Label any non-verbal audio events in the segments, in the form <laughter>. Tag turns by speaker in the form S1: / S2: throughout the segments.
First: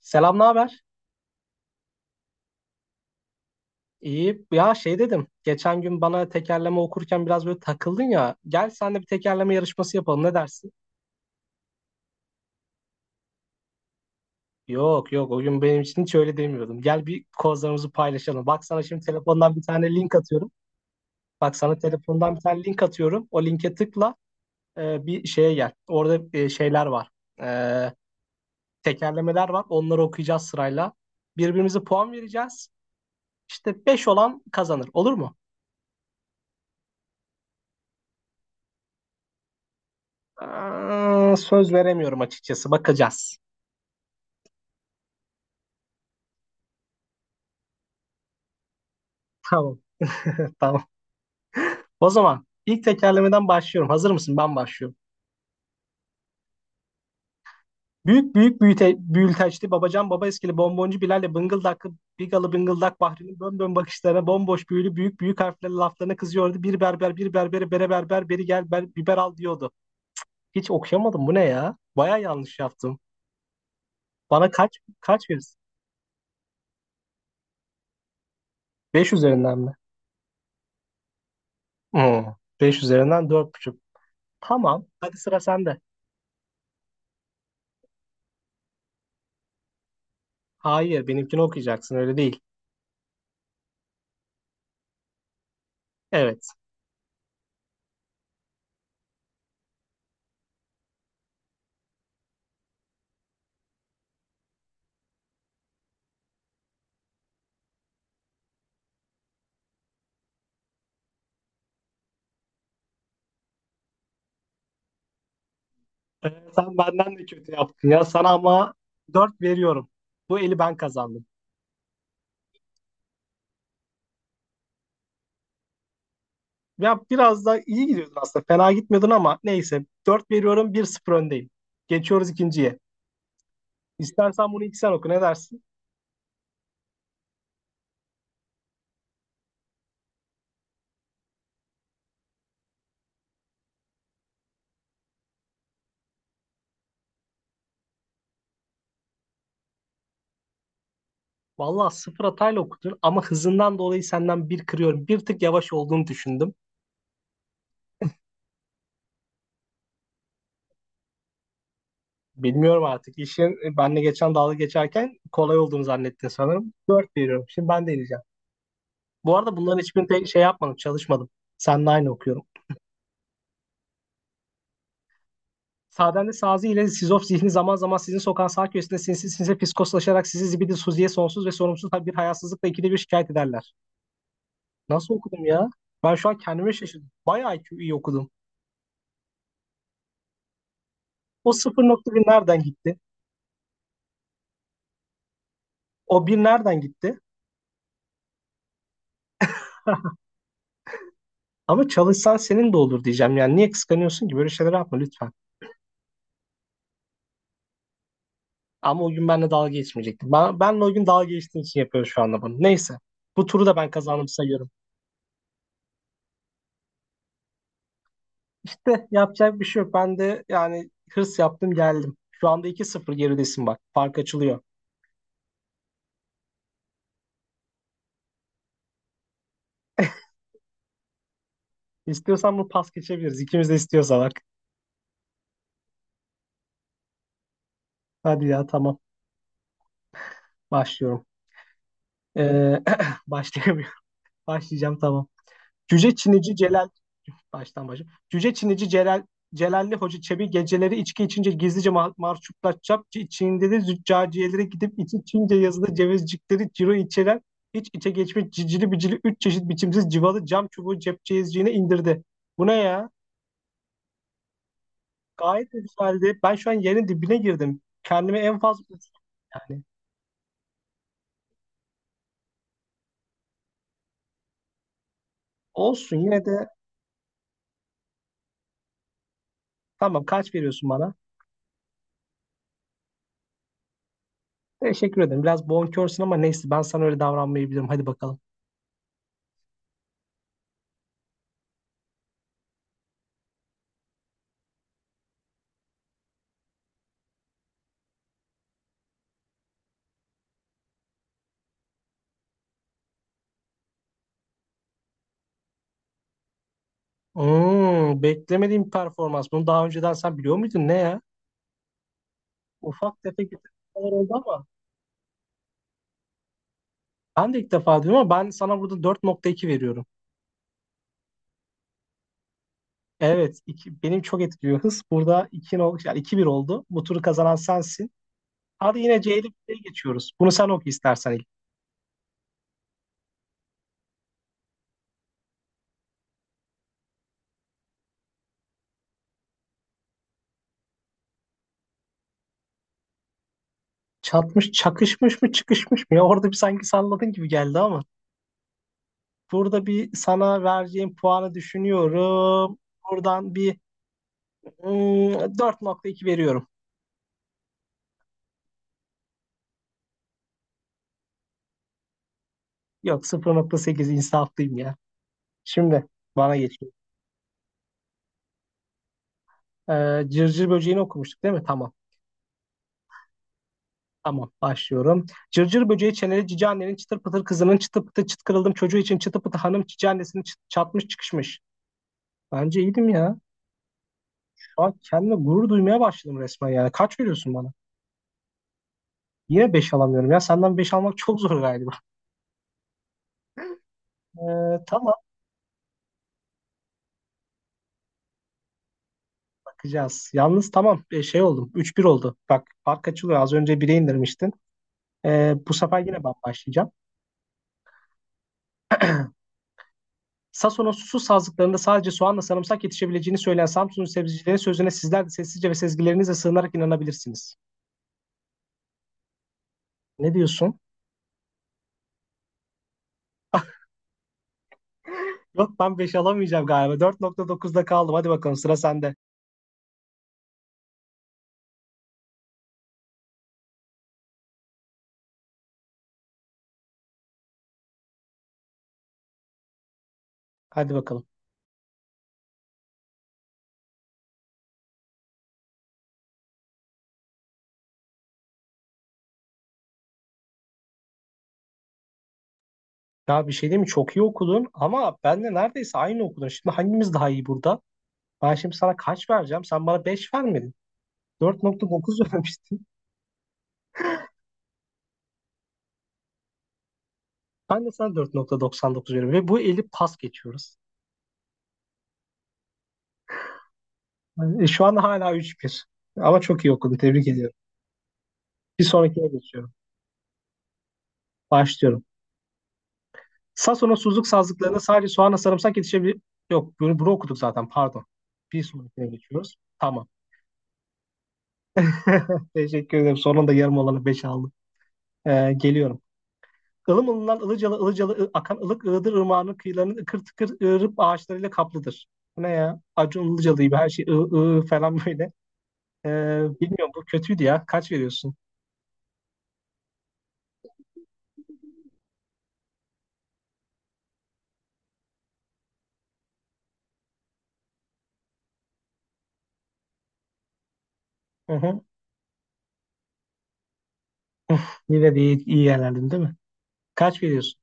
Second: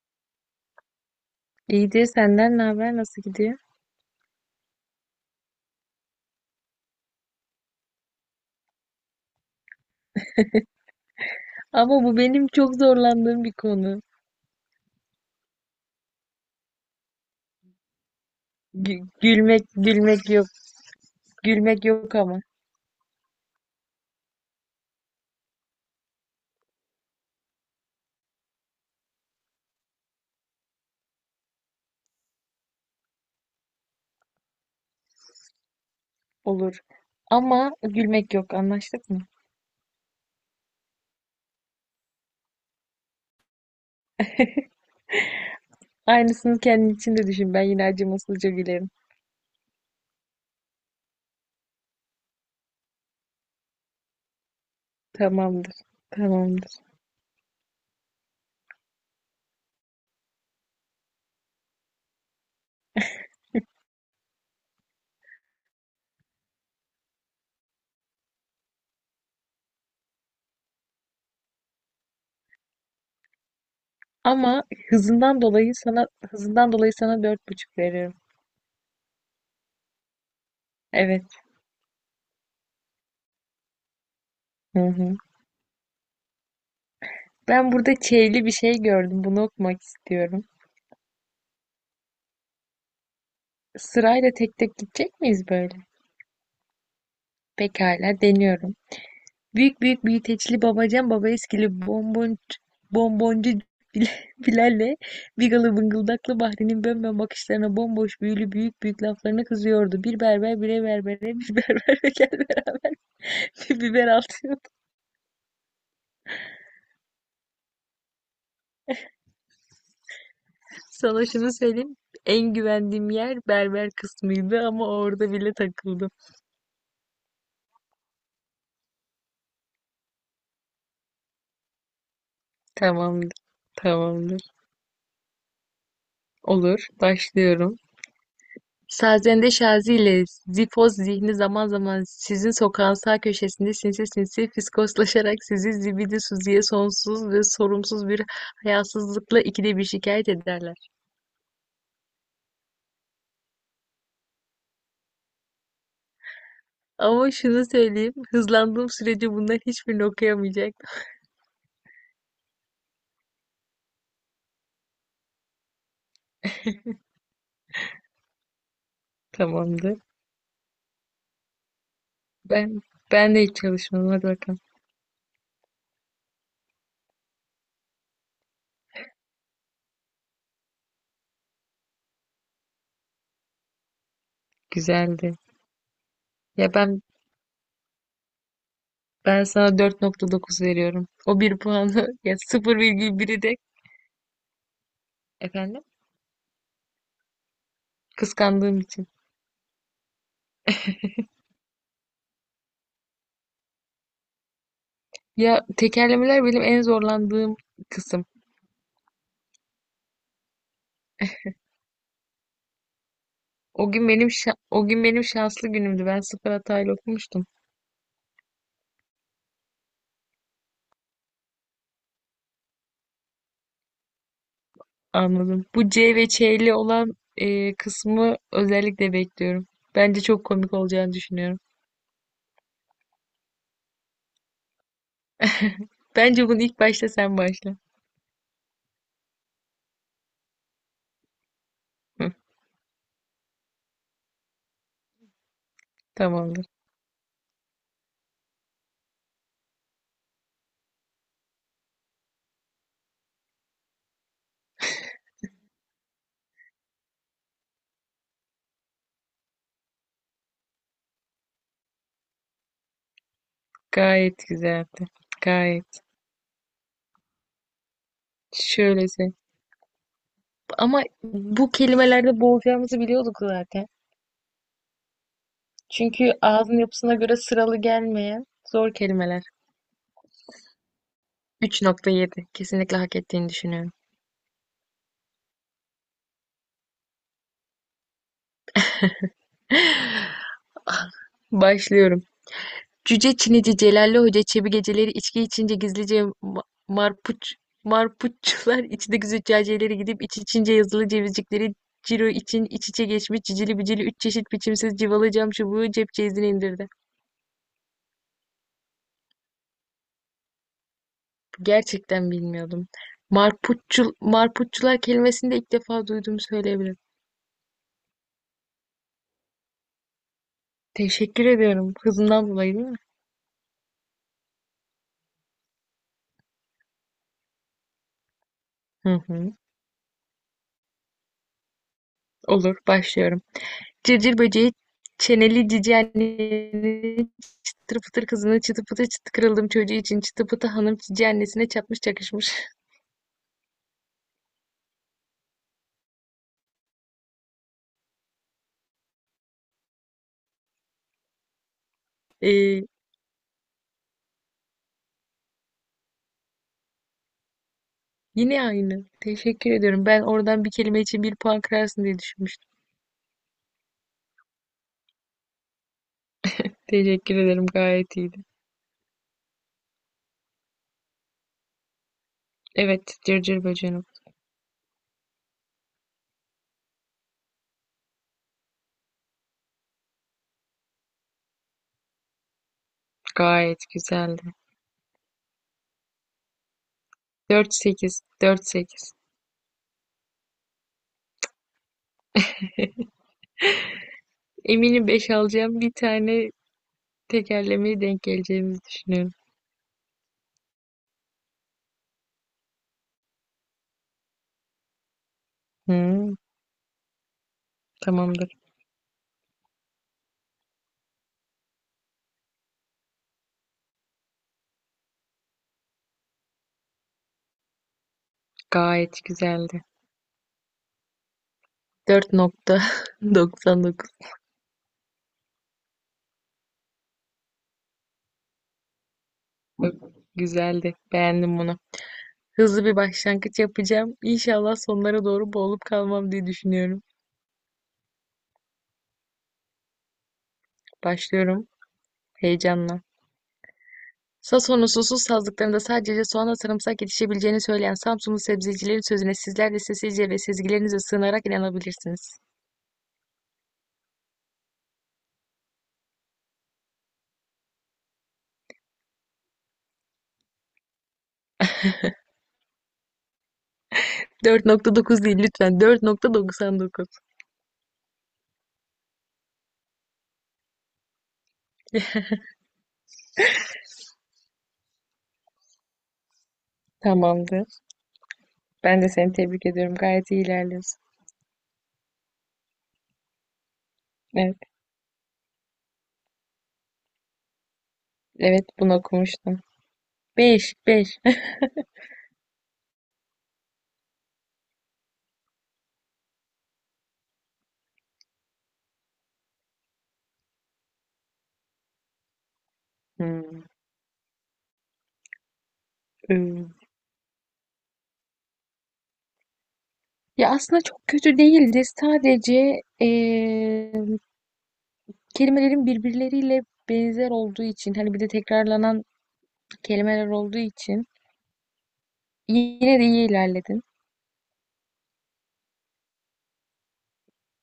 S1: Selam, ne haber?
S2: İyidir, senden ne haber, nasıl gidiyor?
S1: İyi. Ya şey dedim. Geçen gün bana tekerleme okurken biraz böyle takıldın ya. Gel sen de bir tekerleme yarışması yapalım. Ne dersin?
S2: Ama bu benim çok zorlandığım bir konu.
S1: Yok yok o gün benim için hiç öyle demiyordum. Gel bir kozlarımızı paylaşalım. Bak sana şimdi
S2: Gü-
S1: telefondan bir
S2: gülmek
S1: tane link
S2: gülmek yok.
S1: atıyorum. Bak sana
S2: Gülmek yok
S1: telefondan bir
S2: ama
S1: tane link atıyorum. O linke tıkla bir şeye gel. Orada şeyler var. E, tekerlemeler var. Onları okuyacağız sırayla. Birbirimize puan vereceğiz. İşte 5 olan kazanır. Olur mu?
S2: olur. Ama gülmek yok, anlaştık mı?
S1: Aa, söz veremiyorum açıkçası. Bakacağız.
S2: Aynısını kendin için de düşün. Ben yine acımasızca gülerim.
S1: Tamam, <laughs> tamam. O zaman ilk tekerlemeden başlıyorum. Hazır mısın? Ben başlıyorum.
S2: Tamamdır. Tamamdır.
S1: Büyük büyük büyüte, büyülteçli babacan baba eskili bomboncu Bilal'le bıngıldaklı bigalı bıngıldak Bahri'nin bön bön bakışlarına bomboş büyülü büyük büyük harflerle laflarına kızıyordu. Bir berber bir berbere bere berber beri gel ber, biber al diyordu. Hiç okuyamadım, bu ne ya? Baya yanlış yaptım. Bana
S2: Ama
S1: kaç
S2: hızından
S1: verirsin?
S2: dolayı sana hızından dolayı sana dört buçuk veriyorum.
S1: 5 üzerinden mi?
S2: Evet.
S1: Hmm, 5 üzerinden dört buçuk.
S2: Hı
S1: Tamam,
S2: hı.
S1: hadi sıra sende.
S2: Ben burada çeyli bir şey gördüm. Bunu okumak istiyorum.
S1: Hayır, benimkini okuyacaksın, öyle değil.
S2: Sırayla tek tek gidecek miyiz böyle?
S1: Evet.
S2: Pekala, deniyorum. Büyük büyük büyüteçli babacan baba eskili bonbon, bonboncu Bil- <laughs> Bilal'le Bigalı bıngıldaklı Bahri'nin bönbön bakışlarına bomboş büyülü büyük büyük laflarına kızıyordu. Bir berber bire berbere bir berber <laughs> ve gel beraber bir biber atıyordu.
S1: Ee, Sen benden de kötü yaptın ya. Sana ama 4 veriyorum. Bu eli ben kazandım.
S2: Sana şunu söyleyeyim. En güvendiğim yer berber kısmıydı ama orada bile takıldım.
S1: Ya biraz da iyi gidiyordun aslında. Fena gitmiyordun ama neyse. Dört veriyorum. Bir 0 öndeyim. Geçiyoruz ikinciye.
S2: Tamamdır. Tamamdır.
S1: İstersen bunu ilk sen oku, ne dersin?
S2: Olur. Başlıyorum. Sazende Şazi ile Zifoz Zihni zaman zaman sizin sokağın sağ köşesinde sinsi sinsi fiskoslaşarak sizi zibidi Suzi'ye sonsuz ve sorumsuz bir hayasızlıkla ikide bir şikayet ederler.
S1: Vallahi sıfır hatayla okudun ama hızından dolayı senden bir kırıyorum. Bir tık yavaş olduğunu düşündüm.
S2: Ama şunu söyleyeyim, hızlandığım sürece bunlar hiçbirini okuyamayacak.
S1: Bilmiyorum artık. İşin benle geçen dalga geçerken kolay olduğunu zannettin sanırım. 4 veriyorum. Şimdi ben deneyeceğim. Bu arada bunların
S2: Tamamdır.
S1: hiçbirini tek şey yapmadım, çalışmadım. Seninle aynı okuyorum.
S2: Ben ben de hiç çalışmadım. Hadi bakalım.
S1: Saden'de Sazi ile Sizof zihni zaman zaman sizin sokan sağ köşesinde sinsi sinsi fiskoslaşarak sizi zibidi suziye sonsuz ve sorumsuz bir hayasızlıkla ikide bir şikayet ederler. Nasıl
S2: Güzeldi.
S1: okudum ya? Ben şu an
S2: Ya
S1: kendime
S2: ben
S1: şaşırdım. Bayağı iyi okudum.
S2: ben sana dört nokta dokuz veriyorum. O
S1: O
S2: bir
S1: sıfır
S2: puanı
S1: nokta
S2: <laughs>
S1: bir
S2: ya,
S1: nereden
S2: sıfır
S1: gitti?
S2: virgül biri de, efendim,
S1: O bir nereden gitti?
S2: kıskandığım için.
S1: <laughs> Ama çalışsan senin de olur diyeceğim. Yani niye kıskanıyorsun ki? Böyle şeyler yapma lütfen.
S2: Ya, tekerlemeler benim en zorlandığım kısım.
S1: Ama o gün benimle dalga geçmeyecekti. Benle o gün dalga geçtiğin için yapıyor şu anda bunu. Neyse. Bu turu da ben kazandım sayıyorum.
S2: O gün benim şanslı günümdü. Ben sıfır hatayla okumuştum.
S1: De yapacak bir şey yok. Ben de yani hırs yaptım geldim. Şu anda 2-0 geridesin bak. Fark açılıyor.
S2: Anladım. Bu C ve Ç'li olan kısmı özellikle bekliyorum. Bence çok komik olacağını düşünüyorum.
S1: İstiyorsan bunu pas geçebiliriz. İkimiz de istiyorsa bak.
S2: Bence bunu ilk başta sen başla.
S1: Hadi ya, tamam. Başlıyorum.
S2: Hı,
S1: Ee, <clears throat> başlayamıyorum. <laughs> Başlayacağım, tamam. Cüce Çinici
S2: tamamdır.
S1: Celal. Baştan başa. Cüce Çinici Celal, Celalli Hoca Çebi geceleri içki içince gizlice marşuplar çapçı Çin'de de züccaciyelere gidip içi Çince yazılı cevizcikleri ciro içeren hiç içe geçmiş cicili bicili üç çeşit biçimsiz civalı cam çubuğu cepçeyizciğine indirdi. Bu ne ya?
S2: Gayet güzeldi.
S1: Gayet de
S2: Gayet.
S1: güzeldi. Ben şu an yerin dibine girdim. Kendime en fazla
S2: Şöylese.
S1: yani
S2: Ama bu kelimelerde boğulacağımızı biliyorduk zaten.
S1: olsun
S2: Çünkü
S1: yine de,
S2: ağzın yapısına göre sıralı gelmeyen zor kelimeler.
S1: tamam, kaç veriyorsun bana?
S2: Üç nokta yedi. Kesinlikle hak ettiğini düşünüyorum.
S1: Teşekkür ederim. Biraz bonkörsün ama neyse, ben sana öyle davranmayabilirim. Hadi bakalım.
S2: Başlıyorum. Cüce Çinici Celalli Hoca Çebi geceleri içki içince gizlice marpuççular içindeki züccaciyelere gidip iç içince yazılı cevizcikleri ciro için iç içe geçmiş cicili bicili üç çeşit biçimsiz civalı cam çubuğu cep ceyizine indirdi.
S1: Hmm, beklemediğim bir performans. Bunu daha önceden sen biliyor muydun? Ne ya?
S2: Gerçekten bilmiyordum.
S1: Ufak tefek bir tepkiler oldu ama.
S2: Marpuççular kelimesini de ilk defa duyduğumu söyleyebilirim.
S1: Ben de ilk defa duydum ama ben sana burada dört nokta iki veriyorum.
S2: Teşekkür ediyorum. Hızından dolayı değil mi?
S1: Evet, iki, benim çok etkiliyor hız. Burada 2, yani iki bir oldu. Bu turu kazanan sensin. Hadi
S2: Hı
S1: yine C'li
S2: hı.
S1: bir şeye geçiyoruz. Bunu sen oku istersen.
S2: Olur, başlıyorum. Cırcır böceği çeneli cici annenin çıtır pıtır kızına çıtı pıtı çıtı kırıldım çocuğu için. Çıtı pıtı hanım cici annesine çapmış çakışmış. <laughs>
S1: Çatmış, çakışmış mı, çıkışmış mı? Ya orada bir sanki salladın gibi geldi ama. Burada bir sana vereceğim puanı düşünüyorum.
S2: Ee,
S1: Buradan bir hmm, dört nokta iki veriyorum.
S2: Yine aynı. Teşekkür ediyorum. Ben oradan bir kelime için bir puan kırarsın diye düşünmüştüm.
S1: Yok, sıfır nokta sekiz insaflıyım ya. Şimdi bana geçiyor.
S2: Teşekkür ederim. Gayet iyiydi.
S1: Cırcır böceğini okumuştuk değil mi? Tamam.
S2: Evet. Cırcır bacanım.
S1: Tamam, başlıyorum. Cırcır böceği çeneli cici annenin çıtır pıtır kızının çıtı pıtı çıt kırıldım çocuğu için çıtı pıtı hanım cici annesini çatmış çıkışmış. Bence iyiydim ya.
S2: Gayet güzeldi.
S1: Şu an kendime gurur duymaya başladım resmen yani. Kaç veriyorsun bana?
S2: 4-8. 4-8.
S1: Yine 5 alamıyorum ya. Senden 5 almak çok zor galiba.
S2: Eminim
S1: Tamam,
S2: 5 alacağım. Bir tane tekerlemeye denk geleceğimizi düşünüyorum.
S1: bakacağız. Yalnız tamam, şey oldum. 3-1 oldu. Bak fark açılıyor. Az önce 1'e indirmiştin. Bu sefer yine ben
S2: Hmm,
S1: başlayacağım.
S2: Tamamdır.
S1: Sason'un susuz sazlıklarında sadece soğanla sarımsak yetişebileceğini söyleyen Samsun'un sebzecilerin sözüne sizler de sessizce ve sezgilerinizle sığınarak inanabilirsiniz.
S2: Gayet güzeldi.
S1: Ne diyorsun?
S2: 4.99.
S1: Yok, ben beş alamayacağım galiba. 4.9'da kaldım. Hadi bakalım, sıra sende.
S2: Güzeldi. Beğendim bunu. Hızlı bir başlangıç yapacağım. İnşallah sonlara doğru boğulup kalmam diye düşünüyorum.
S1: Hadi bakalım.
S2: Başlıyorum heyecanla. Sason'un susuz sazlıklarında sadece soğanla sarımsak yetişebileceğini söyleyen Samsunlu sebzecilerin sözüne sizler de sessizce ve sezgilerinize sığınarak inanabilirsiniz.
S1: Ya bir şey değil mi? Çok iyi okudun ama ben de neredeyse aynı okudun. Şimdi hangimiz daha iyi burada? Ben şimdi sana kaç vereceğim? Sen bana 5 vermedin. Dört nokta dokuz <laughs> vermiştin.
S2: 4.9 değil lütfen, 4.99.
S1: Ben de sana dört nokta doksan dokuz veriyorum. Ve bu eli pas geçiyoruz. Yani şu an hala üç bir. Ama çok iyi okudun. Tebrik ediyorum.
S2: Tamamdır.
S1: Bir
S2: Ben de
S1: sonrakine
S2: seni tebrik
S1: geçiyorum.
S2: ediyorum. Gayet iyi ilerliyorsun.
S1: Başlıyorum. Sason'un suzluk
S2: Evet,
S1: sazlıklarına sadece soğanla sarımsak yetişebilir. Yok, bunu okuduk zaten. Pardon. Bir
S2: evet, bunu
S1: sonrakine geçiyoruz.
S2: okumuştum.
S1: Tamam.
S2: 5, 5.
S1: <laughs> Teşekkür ederim. Sonunda yarım olanı 5 aldım. Geliyorum. Ilım ılınan ılıcalı ılıcalı akan ılık ığdır ırmağının kıyılarının ıkır tıkır ığırıp ağaçlarıyla kaplıdır. Bu ne ya?
S2: <laughs>
S1: Acun Ilıcalı
S2: Hmm.
S1: gibi her şey ığ ığ falan böyle. Ee,
S2: ıı.
S1: Bilmiyorum, bu kötüydü ya. Kaç veriyorsun?
S2: Ya, aslında çok kötü değildi. Sadece kelimelerin birbirleriyle benzer olduğu için, hani bir de tekrarlanan kelimeler olduğu için
S1: Hı hı.
S2: yine de iyi ilerledin.
S1: <laughs> Yine de iyi yerlerdin değil mi? Kaç veriyorsun?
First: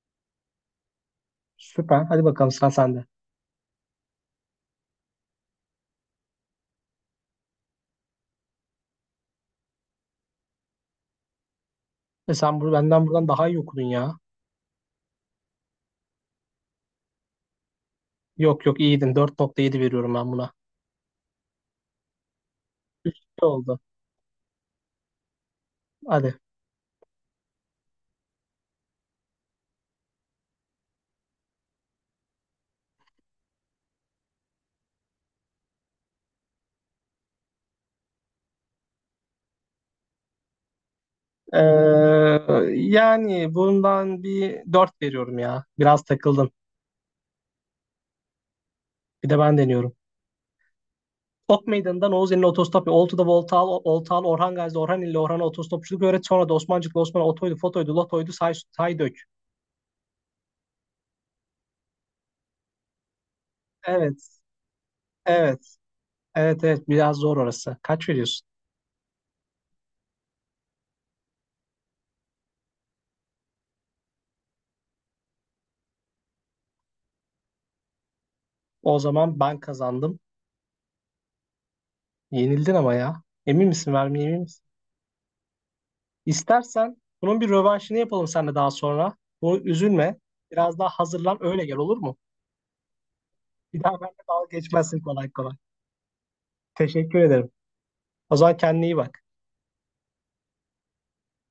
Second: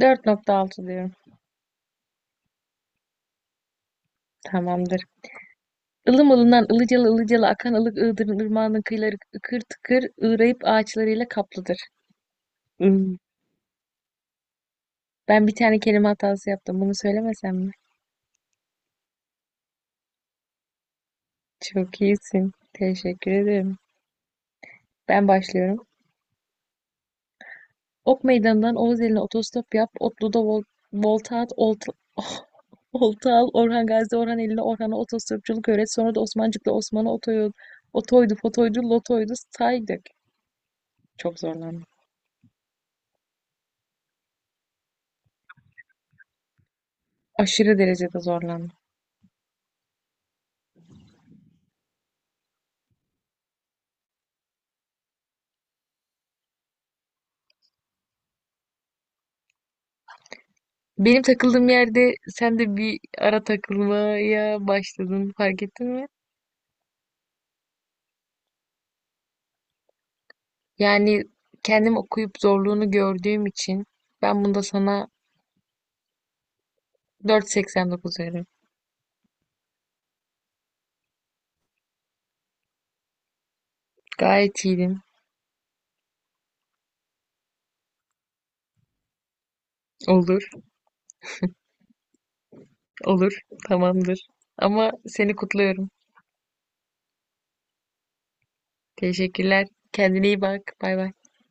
S2: Dört nokta altı diyorum.
S1: Süper. Hadi bakalım, sıra sende.
S2: Tamamdır. Ilım ılından ılıcalı ılıcalı akan ılık ığdırın ırmağının kıyıları ıkır tıkır ığrayıp ağaçlarıyla kaplıdır.
S1: E sen bunu benden
S2: Hmm.
S1: buradan daha iyi okudun ya.
S2: Ben bir tane kelime hatası yaptım. Bunu söylemesem mi?
S1: Yok yok, iyiydin. Dört nokta yedi veriyorum ben buna.
S2: Çok iyisin. Teşekkür
S1: Ne
S2: ederim.
S1: oldu?
S2: Ben başlıyorum.
S1: Hadi.
S2: Ok Meydanı'ndan Oğuz eline otostop yap. Otlu'da volta at. Olta, <laughs> olta al. Orhan Gazi, Orhan eline Orhan'a otostopçuluk öğret. Sonra da Osmancık'la Osman'a otoyol, otoydu, fotoydu, lotoydu, saydık. Çok zorlandım.
S1: Ee, Yani bundan bir 4 veriyorum ya. Biraz takıldın.
S2: Aşırı derecede zorlandım.
S1: Bir de ben deniyorum. Top Meydanı'ndan Oğuzeli'ne otostop, Oltu'da Voltal, Oltal, Orhan Gazi'de Orhan ile Orhan'a otostopçuluk öğret. Sonra da Osmancık'la Osman'a otoydu, fotoydu, lotoydu, say, say dök.
S2: Benim takıldığım yerde sen de bir ara
S1: Evet,
S2: takılmaya başladın, fark
S1: evet,
S2: ettin mi?
S1: evet, evet. Biraz zor orası. Kaç veriyorsun?
S2: Yani kendim okuyup zorluğunu gördüğüm için ben bunda sana 4.89 veririm.
S1: O zaman ben kazandım. Yenildin ama ya. Emin misin, vermeye emin misin?
S2: Gayet iyiydim.
S1: İstersen bunun bir rövanşını yapalım seninle daha sonra. Bu üzülme.
S2: Olur.
S1: Biraz daha hazırlan öyle gel, olur mu?
S2: Olur,
S1: Bir daha benimle
S2: tamamdır.
S1: dalga
S2: Ama
S1: geçmezsin kolay
S2: seni
S1: kolay.
S2: kutluyorum.
S1: Teşekkür ederim. O zaman kendine iyi bak.
S2: Teşekkürler. Kendine iyi bak. Bay bay.